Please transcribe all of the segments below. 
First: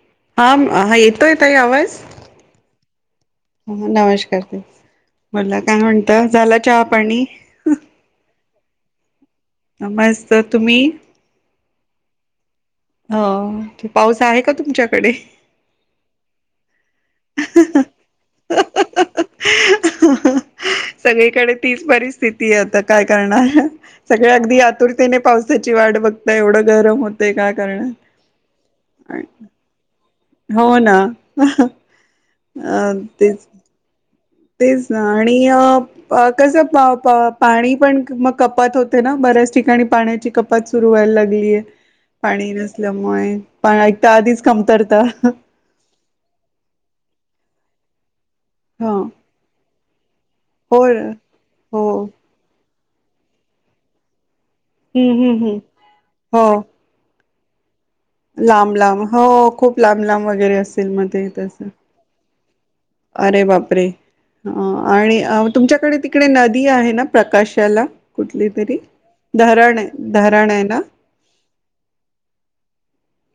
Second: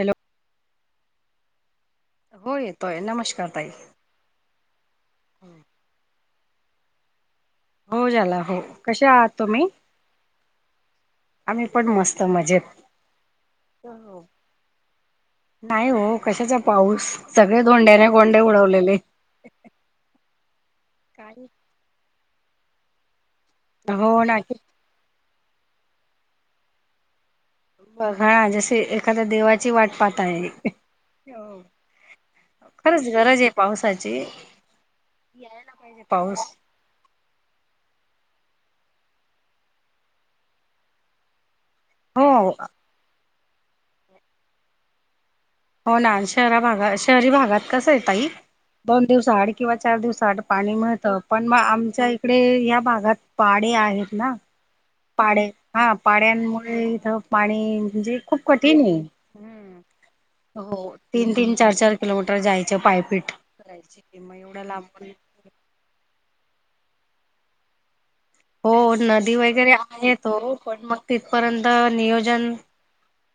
Hello हा हा येतोय तई आवाज हो येतोय नमस्कार ताई नमस्कार त बला काय म्हणत झाला चहा पाणी हो झाला हो कसे आहात तुम्ही मस्त तुम्ही आम्ही पण मस्त मजेत. ह ते पाऊस आहे का? तुमच्याकडे नाही हो कशाचा पाऊस सगळे धोंड्याने गोंडे उडवलेले काय सगळीकडे तीच परिस्थिती आहे आता काय करणार हो सगळे ना अगदी आतुरतेने पावसाची वाट बघताय एवढं गरम होतय का? बघणा जसे एखाद्या देवा वाटपात आहे हो ना अ खरंच गरज तेच आहे पावसाची तेच ना आणि यायला पाहिजे पाऊस कसं पा पा पाणी पण मग कपात होते ना बऱ्याच ठिकाणी पाण्याची कपात सुरू व्हायला लागलीय. हो पाणी नसल्यामुळे प ऐकता आधीच कमतरता. हो ना शहरा भागात शहरी भागात कसं आहे तई हा दोन दिवस हड किंवा चार दिवस आड पाणी हो मिळतं पण मग हो आमच्या इकडे या भागात पाडे आहेत ना हम्म हम्म पाडे हम्म हा हो पाड्यांमुळे इथ पाणी म्हणजे खूप लांब कठीण आहे. लांब हो खूप हम्म. लांब लांब वगैरे असेल मध्ये तसं ार किलोमीटर जायचं पा अरे बापरे आणि तुमच्याकडे त इिकडे नदी आहे ना प्रकाशाला कुठली हो तरी नदी वगैरे धरण आहे त धरण आहे ना पण मग तिथपर्यंत नियोजन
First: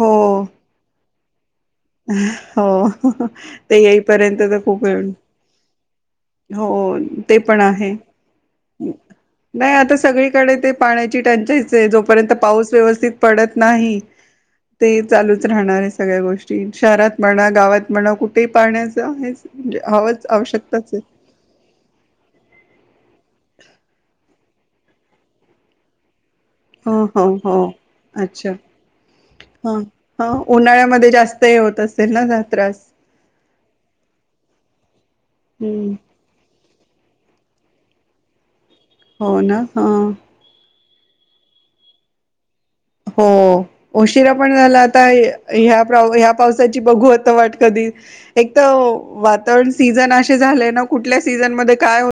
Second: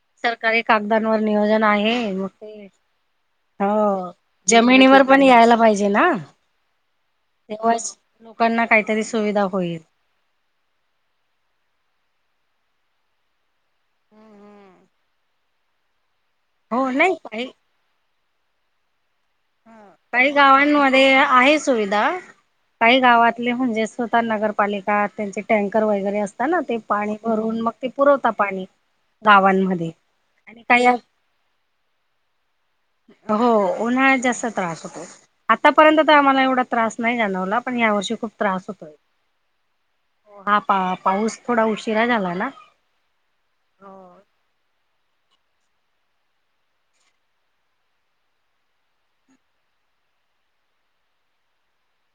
हो सरकारी कागदांवर नियोजन आहे. मग ते हो ते हो येईपर्यंत तर खूप जमिनीवर येऊन. पण यायला पाहिजे ना हो ते पण आहे तेव्हाच लोकांना काहीतरी सुविधा नाही होईल आता सगळीकडे ते पाण्याची टचाच आहे जोपर्यंत पाऊस व्यवस्थित पडत नाही. ते चालूच राहणार आहे सगळ्या गोष्टी हो नाही शहरात म्हणा काही गावात म्हणा कुठे पाण्याचं आहे. म्हणजे हवच काही आवश्यकताच आहे. गावांमध्ये आहे सुविधा काही गावातले म्हणजे स्वतः नगर पालिका त्यांचे टँकर वगैरे असतात ना ते हो पाणी हो भरून हो मग ते पुरवता अच्छा पाणी हा गावांमध्ये हा आणि काही उन्हाळ्यामध्ये जास्त हे होत असेल ना त्रास हो उन्हाळ जास्त त्रास होतो हम्म आतापर्यंत तर आम्हाला एवढा त्रास नाही जाणवला पण या वर्षी खूप त्रास होतोय. हो ना ह. हा पा पाऊस थोडा उशिरा झाला ना हो उशिरा पण झाला आता ह्या ह्या पावसाची बघू आता वाट कधी एक तर वातावरण सीझन असे झालंय ना कुठल्या सीझनमध्येध्ये काय?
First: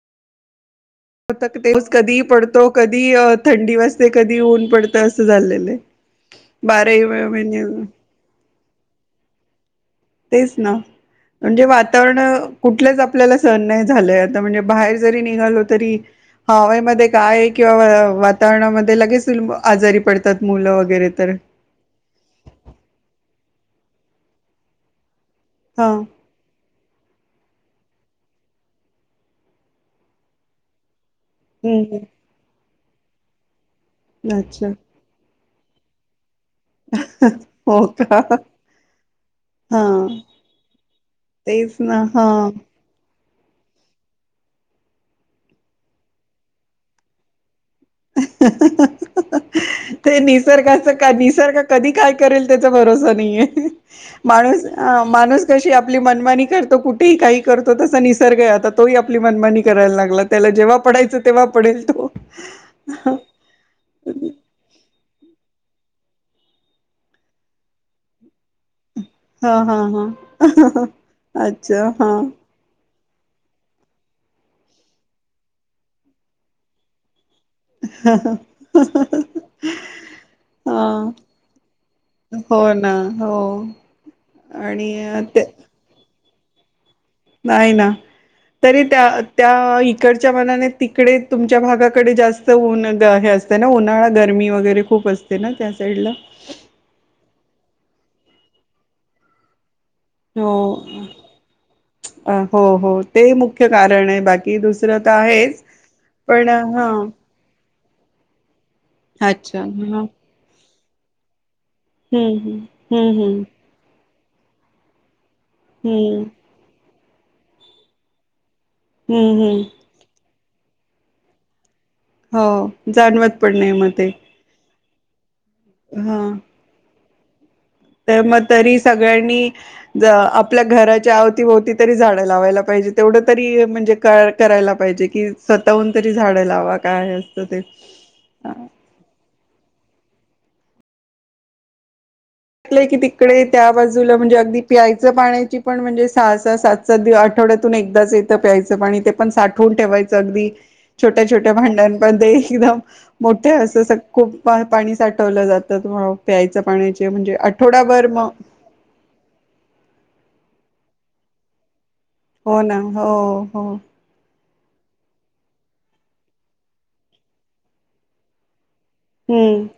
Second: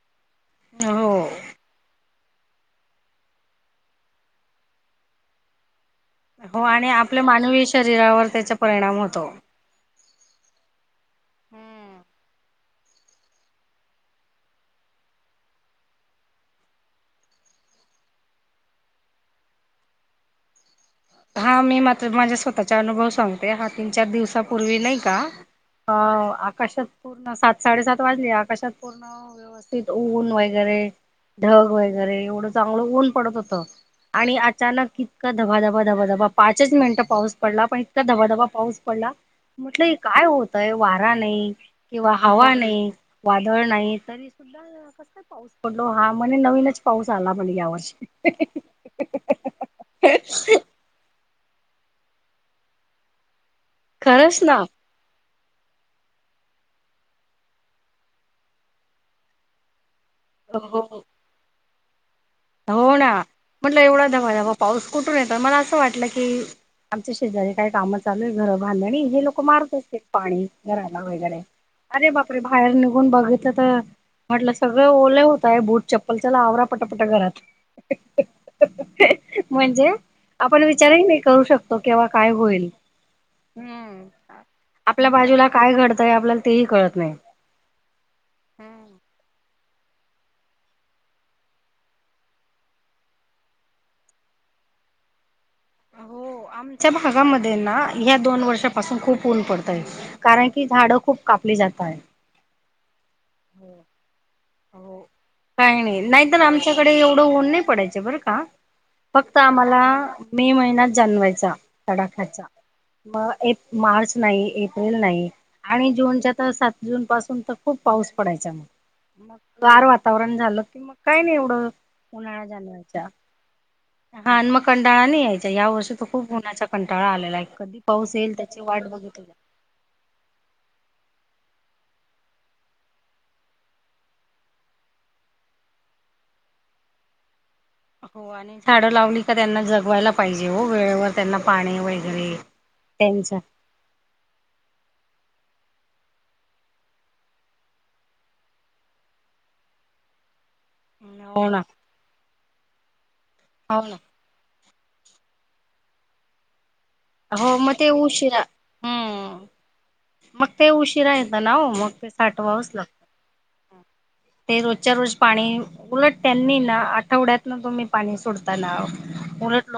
हो तेस कधी पडतो कधी थंडी वाजते कधी ऊन पडतं असं झाचाललेलं आहे. हो आणि बाराही आपल्या मानवी महिने शरीरावर त्याचा परिणाम होतो. तेच ना. म्हणजे हम्म वातावरण- कुठलच आपल्याला सहन नाही झालय आता. म्हणजे बाहेर जरी निघालो तरी- हवेमध्ये काय किंवा वातावरणामध्ये लगेच आजारी पडतात मुलं वगैरे तर. हा. मी [unintelligible] माझ्या स्वतःचा अनुभव सांगते. हा तीन चार दिवसापूर्वी नाही का? हा. आकाशात- पूर्ण. सात साडेसात वाजले. आकाशात पूर्ण व्यवस्थित ऊन वगैरे- ढग हम्म वगैरे. एवढं चांगल ऊन पडत होत. आणि हम्म. अच्छा अचानक इतका धबाधबा- ध धब धबा पाचच मिनिटं पाऊस पडला. पण हो इतका का धबाधबा पाऊस पडला हा म्हटल हे काय होतय? वारा नाही तेच ना किंवा हा हवा नाही. वादळ नाही. तरी सुद्धा कस काय पाऊस पडतो. हा. म्हणे नवीनच पाऊस आला म्हणे या वर्षी. ते निसर्गाच- का निसर्ग कधी काय करेल? त्याचा भरोसा नाहीय. खरंच ना माणूस- आ. माणूस कशी आपली मनमानी करतो. कुठेही काहीही करतो. तसा निसर्ग आहे आता. तोही - आपली मनमानी करायला लागला. त्याला जेव्हा हो पडायचं तेव्हा पडेल तो. हो ना? म्हटलं एवढा धबाधबा पाऊस कुठून येतो? मला असं वाटलं की- आमच्या शेजारी काय काम चालूय घर बांधणी [unintelligible] ते हा मारत हा असत्यात पाणी. हा अच्छा [unintelligible] अरे हा. बापरे! बाहेर निघून बघितलं तर, म्हटलं सगळं ओले होताय बूट चप्पल चला आवरा पटपट घरात. म्हणजे [inaudible] आपण हा विचारही नाही करू शकतो. केव्हा काय हो होईल? ना हो आणि आपल्या ते बाजूला काय घडतंय? आपल्याला तेही कळत नाही. नाही ना. तरी त्या, त्या इकडच्या मानाने तिकडे तुमच्या भागाकडे जास्त- न हे असत ना? उन्हाळा गरमी वगैरे खूप असते ना त्या साईड ला? हो आमच्या भागामध्ये ना? ह्या दोन वर्षापासून खूप ऊन पडतय. कारण की झाडं खूप कापली जाताहेत. अ हो हो. ते मुख्य कारण आहे. बाकी हो दुसरं तर आहेच. काही नाही नाहीतर पण हं. आं? फक्त आम्हाला मे महिनाच जाणवायचा. हम्म तडाख्याचा. हम्म हम्म मग हम्म एक- मार्च नाही. एप्रिल नाही आणि हम्म जूनच्या तर, सात जून पासून तर खूप पाऊस- पडायचा मग. हम्म हम्म गार वातावरण झालं की मग काय नाही एवढं. हो. उन्हाळा जाणवायचा जाणवत पण नाही म ते. हा. मग कंटाळा नाही यायचा. या वर्षी त हा खूप उन्हाचा कंटाळा आलेलाय. कधी- पाऊस तर येईल मग त्याची तरी वाट बघितली सगळ्यांनी- ज आपल्या घराच्या अवतीभोवती तरी झाडं लावायला पाहिजे. तेवढं तरी म्हणजे- करायला पाहिजे. कि स्वतःहून तरी झाडं लावा काय असतं ते? हो. आणि झाडं लावली का त्यांना जगवायला पाहिजे हो वेळेवर त्यांना पाणी वगैरे. [unintelligible] की त्यांच तिकडे- त्या बाजूला म्हणजे अगदी प्यायचं पाण्याची पण म्हणजे सहा सहा सात सात दि, आठवड्यातून एकदाच येत. प्यायचं पाणी ते पण साठवून ठेवायचं अगदी. छोट्या हो छोट्या ना भांड्यांमध्ये, पण ते एकदम मोठे हो असं- ना खूप पाणी साठवलं जातं. हो प्यायच्या पाण्याचे. म्हणजे हो मग ते आठवडाभर मग- उशिरा हम्म. मग ते उशीरा येत ना हो. मग ते- हो साठवावंच ना हो हो लागतं. ते रोजच्या रोज पाणी. उलट त्यांनी ना आठवड्यात ना तुम्ही पाणी सोडता ना? हम्म उलट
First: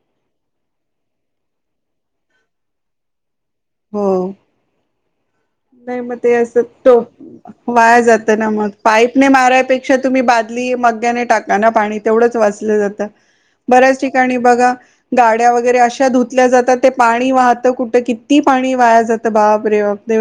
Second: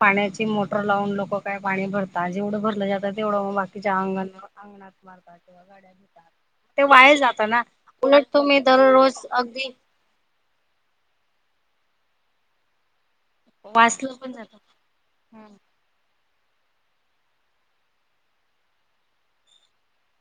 पाण्याची मोटर लावून लोक- काय पाणी भरतात. जेवढं भरलं जात तेवढं. म बाकीच अंगण हो अंगणात मारतात. किंवा गाड्या नाही मग धुतात ते अस. ते वाया जात ना वाया उलट जात ना तुम्ही मग? दररोज पाईपणे अगदी मारायपेक्षा मग - तुम्ही बादली मग्याने टाका ना पाणी. तेवढंच वाचलं जातं. बऱ्याच वाचलं पण ठिकाणी जात बघा गाड्या वगैरे अशा ल्या जातात ते पाणी वाहतं कुठं किती पाणी वाया जातं बाप रे बाप दे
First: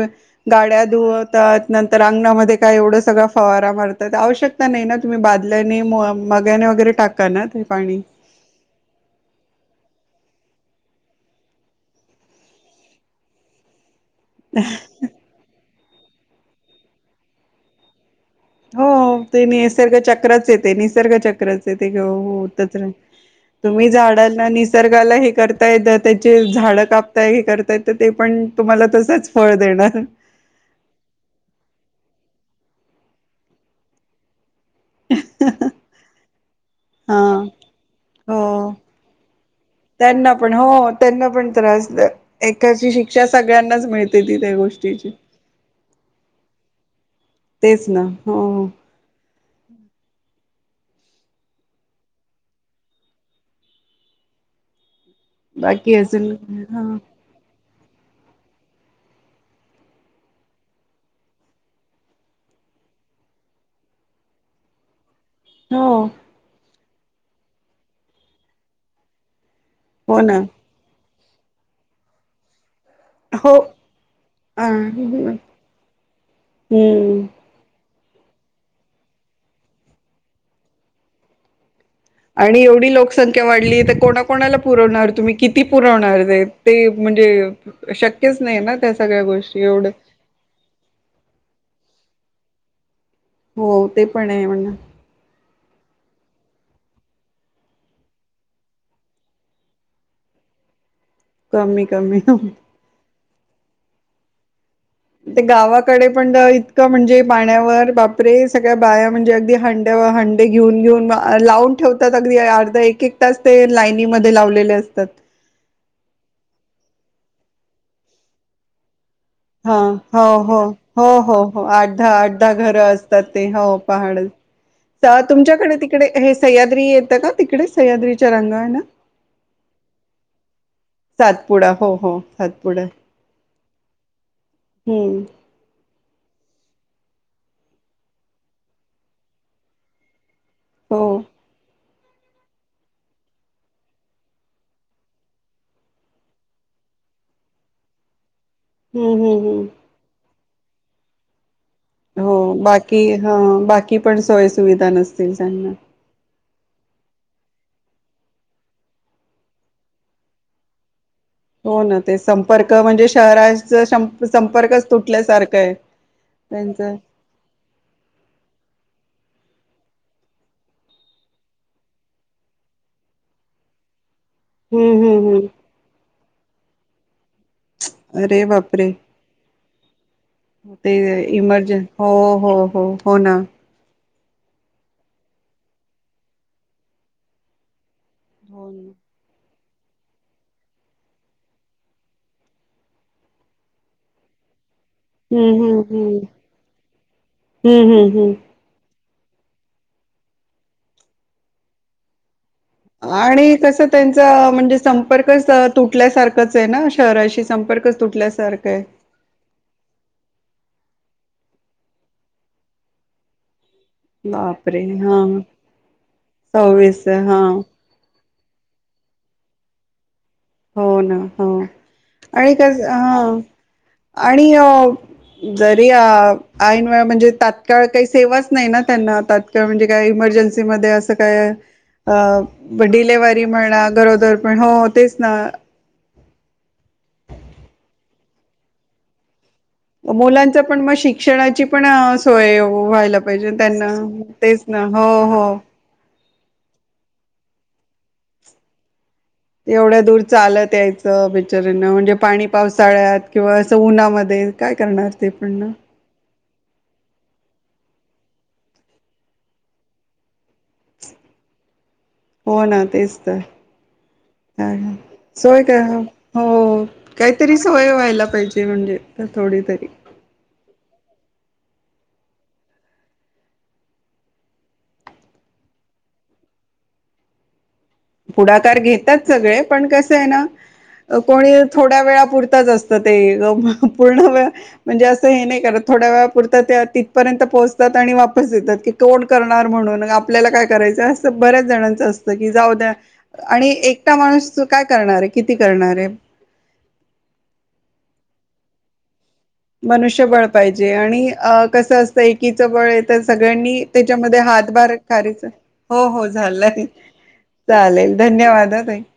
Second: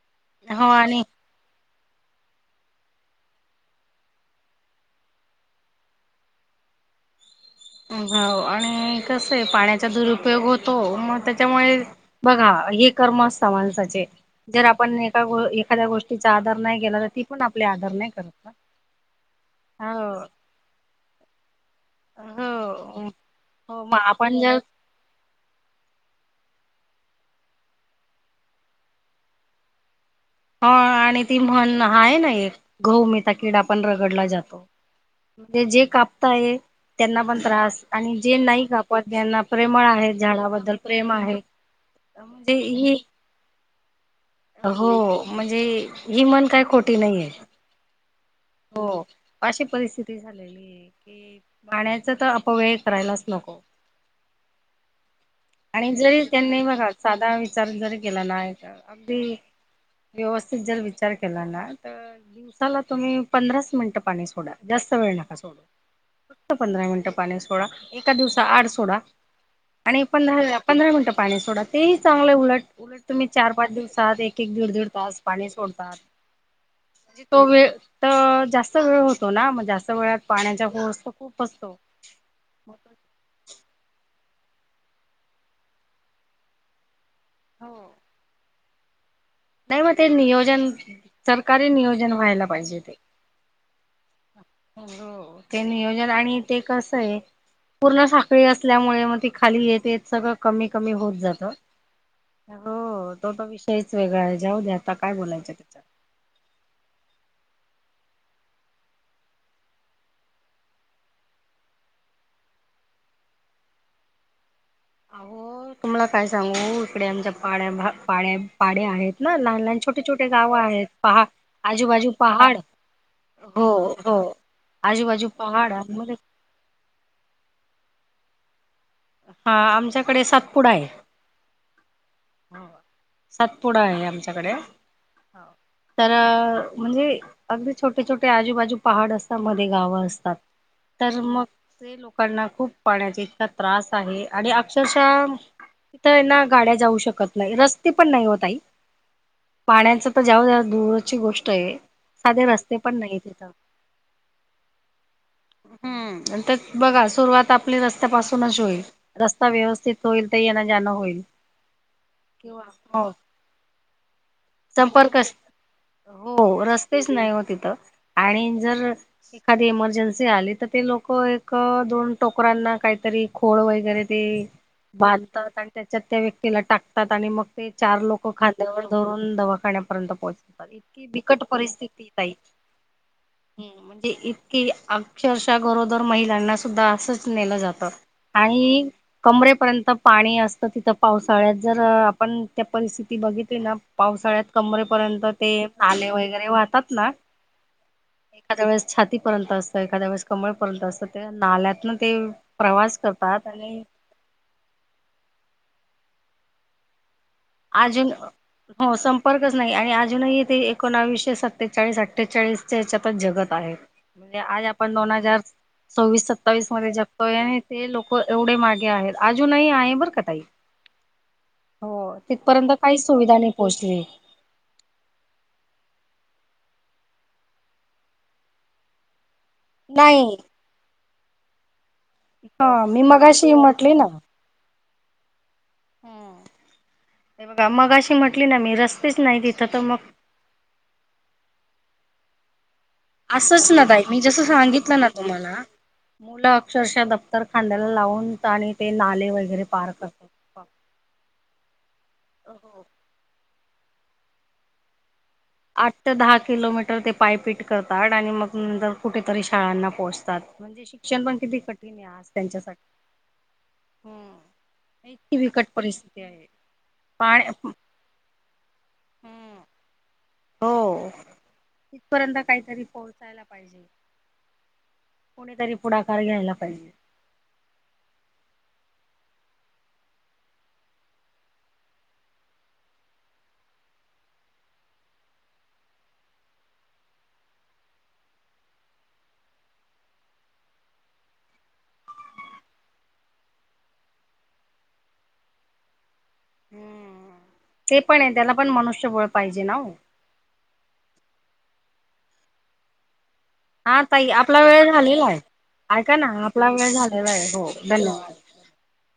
हो गाड्या आणि धुवत नर अंगणामध्ये काय एवढं सगळ फवारा मारतात आवशक नाही ना तुमही ल्या मगाने वगैरे टाका ना पाणी हो आणि कसं आहे पाण्याचा दुरुपयोग होतो मग त्याच्यामुळे बघा हे कर्म असत माणसाचे जर आपण एका ग एखाद्या गोष्टीचा आदर नाही केला तर ती पण आपले आदर नाही करत. हो ते निसर्ग हो चक्रच येते निसर्ग चक्रच. हो हो तुम्ही मग झाडा आपण ना निस जर निसर्गाला हे करतायेत त्याचे झाडं कापताय हे करतायत तर ते पण तुम्हाला तसच फळ देणार. हा आणि ती म्हण हा आहे ना एक गहु मिचा किडा पण रगडला जातो. म्हणजे जे कापताय हा त्यांना पण त्रास आणि जे हो नाही कापत यांना प्रेमळ आहेत त्यांना पण हो झाडाबद्दल प्रेम त्यांना आहे म्हणजे एकाची ही शिक्षा सगळ्यांनाच मिळते. ती त्या हो गोष्टीची म्हणजे ही मन काय खोटी नाहीये. तेच ना हो. हो अशी परिस्थिती झालेली आहे की पाण्याच तर अपव्यय करायलाच नको. आणि बाकी जरी अजून त्यांनी हा बघा साधा विचार जरी केला ना अगदी व्यवस्थित जर विचार केला ना तर दिवसाला तुम्ही पंधरास मिनिटं पाणी सोडा जास्त वेळ नका सोडू. हो फक्त पंधरा मिनिटं पाणी सोडा एका दिवसा आड सोडा आणि हो ना पंधरा पंधरा मिनटं पाणी सोडा ते चांगलं उलट उलट तुम्ही चार हो पाच दिवसात एक एक दीड दीड तास हम्म पाणी सोडतात म्हणजे तो वेळ तर जास्त वेळ होतो ना मग जास्त वेळात पाण्याचा पस खूप असतो आणि एवढी लोकसंख्या वाढली तर कोणाकणाला पुरवणार तुम्ही किती पुरवणार ते. ते म्हणजे हो शक्यच नाही ना त्या सगळ्या गोष्टी. नाही एवढं मग ते नियोजन सरकारी नियोजन व्हायला पाहिजे ते हो ते पण आहे म्हणा ते नियोजन आणि ते कस आहे पूर्ण साखळी असल्यामुळे मग ती खाली येतेत सगळं कमी कमी होत जात. कमी कमी हो तो तर विषयच वेगळा आहे जाऊ द्या आता. काय ते बोलायचं गावात त्याच्यात. पण इतकं म्हणजे पाण्यावर बापरे सगळ्या बाया म्हणजे अगदी हंड्यावरं घेऊन घेऊन लावून ठेवतात अगदी अर्धा एक एक तास ते लाईनमध्ये लावलेले असतात. हो तुम्हाला काय सांगू इकडे आमच्या पाड्या पाड्या पाड्या आहेत. ना लहान हा लहान छोटे हो छोटे गाव हो आहेत हो पहा हो हो आठ आजूबाजू दाहा आठ दाहा पहाड घर असतात ते हो पहाड आजूबाजू पहाड तुमच्याकडे आणि तिकडे मग हे सह्याद्री येतं का तिकडे सह्याद्रीचा रंग आहे ना हा आमच्याकडे सातपुडा आहे. सातपुडा हो हो सातपुडा. सातपुडा आहे आमच्याकडे हम्म. तर म्हणजे अगदी छोटे छोटे आजूबाजू पहाड असतात मध्ये गावं असतात हो तर मग ते लोकांना खूप पाण्याचा इतका त्रास आहे आणि अक्षरशः तिथ ना गाड्या जाऊ शकत नाही रस्ते पण नाही ओ ताई. हम्म हम् हम्. पाण्याच तर ज्याव दूरची गोष्ट आहे. हो साधे रस्ते पण बाकी नाही ह तिथं बाकी पण सोय सुुविधा नसतील चांगल्या हम्म तर बघा सुरुवात आपली रस्त्यापासूनच होईल. रस्ता व्यवस्थित होईल ते येन जाणं होईल. हो ना. ते किंवा संपर्क म्हणजे. हो शहराचा संपर्कच संपर्क, तुटल्यासारखं आहे हो त्यांच रस्तेच नाही हो तिथं. आणि जर एखादी इमर्जन्सी आली तर, ते लोक एक दोन टोकरांना काहीतरी खोळ वगैरे ते हम्म हम्म हम्म बांधतात. आणि त्याच्यात त्या व्यक्तीला टाकतात. आणि मग ते चार लोक अरे खांद्यावर बापरे धरून दवाखान्यापर्यंत पोहचात. ते इतकी बिकट इमर्जन हो परिस्थिती ताई. हो हो हो ना हम्म, म्हणजे इतकी अक्षरशः गरोदर महिलांना सुद्धा असंच नेलं जातं‌. हो आणि. ना. कमरेपर्यंत पाणी असतं तिथं, पावसाळ्यात जर आपण त्या परिस्थिती बघितली ना, पावसाळ्यात, कमरेपर्यंत ते हम्म हम्म नाले हम्म वगैरे वाहतात ना. हम्म हम्म हम्म एखाद्या वेळेस छातीपर्यंत असतं. एखाद्या वेळेस कमळपर्यंत असतं. ते नाल्यातन ते प्रवास करतात आणि कस त्यांचा म्हणजे, संपर्कच तुटल्यासारखचे ना. शहराशी. संपर्कच अजून तुटल्यासारखय. हो संपर्कच नाही. आणि अजूनही ते एकोणावीसशे सत्तेचाळीस, अठ्ठेचाळीसच्या या्याच्यात जगत आहे. म्हणजे आज बापरे आपण दोन हा हजार सवीस सत्तावीस मध्ये सव्वीस जगतोय. हा आणि ते लोक एवढे मागे आहेत. अजूनही आहे बरं का ताई. हो ना. हो. हो आणि तिथपर्यंत कस काहीच हा सुविधा नाही पोहचली. आणि अ जरी ऐन वेळा, म्हणजे तात्काळ काही सेवाच नाही ना त्यांना. तात किंवा म्हणजे काय, नाही. इमर्जन्सीमध्ये असं काय, हा मी डिलेव्हरी मगाशी म्हणा. म्हटली ना. गरोदर पण, हो तेच ना. बघा मगाशी म्हटली ना मी. रस्तेच नाही तिथं तर. मग मुलांच पण मग. शिक्षणाची पण सोय व्हायला पाहिजे असंच ना त्यांना. ताई मी जसं तेच ना. सांगितलं हो हो. तुम्हाला मुलं अक्षरशः दफ्तर खांद्याला लावून. आणि ते नाले वै एवढ्या दूर चालत यायचं बिचऱ्यांन. म्हणजे पाणी हो पावसाळ्यात. किंवा असं उन्हामध्ये. काय करणार. ते पण ना. आठ ते दहा किलोमीटर ते पायपीट करतात. आणि मग नंतर कुठेतरी शाळांना पोहोचतात. णजे शिक्षण पण किती कठीणे आज. हो ना, त्यांच्यासाठी तेच तर. हम्म काय? इतकी सोय बिकट काय हो, परिस्थिती आहे हो हो पाण्या काहीतरी सोय व्हायला पाहिजे. म्हणजे हम्म थोडी तरी. हो तिथपर्यंत काहीतरी पोहोचायला पाहिजे. कोणीतरी पुढाकार घ्यायला पाहिजे. पुढाकार घेतात सगळे. पण कसं आहे ना, कोणी थोड्या वेळापुरतंच असतं ते. पूर्ण व म्हणजे असं हे नाही करत. थोड्या वेळापुरं ते तिथपर्यंत पोहोचतात. आणि वापस येतात. की तोंड करणार म्हणून. आपल्याला काय करायचं. असं बऱ्याच जणांचं असतं. की जाऊ द्या. आणि एकटा माणूस काय करणारे. किती करणारे. हम्म. ते पणे. त्याला पण मनुष्य बळ मनुष्यबळ पाहिजे. आणि कसं असतं. एकीचं बळ तर सगळ्यांनी हा ताई त्याच्यामध्ये. आपला वेळ हातभार झालेला खारीचा. हो हो झालंय. ह हो [unintelligible] चालेल धन्यवाद अ ताई.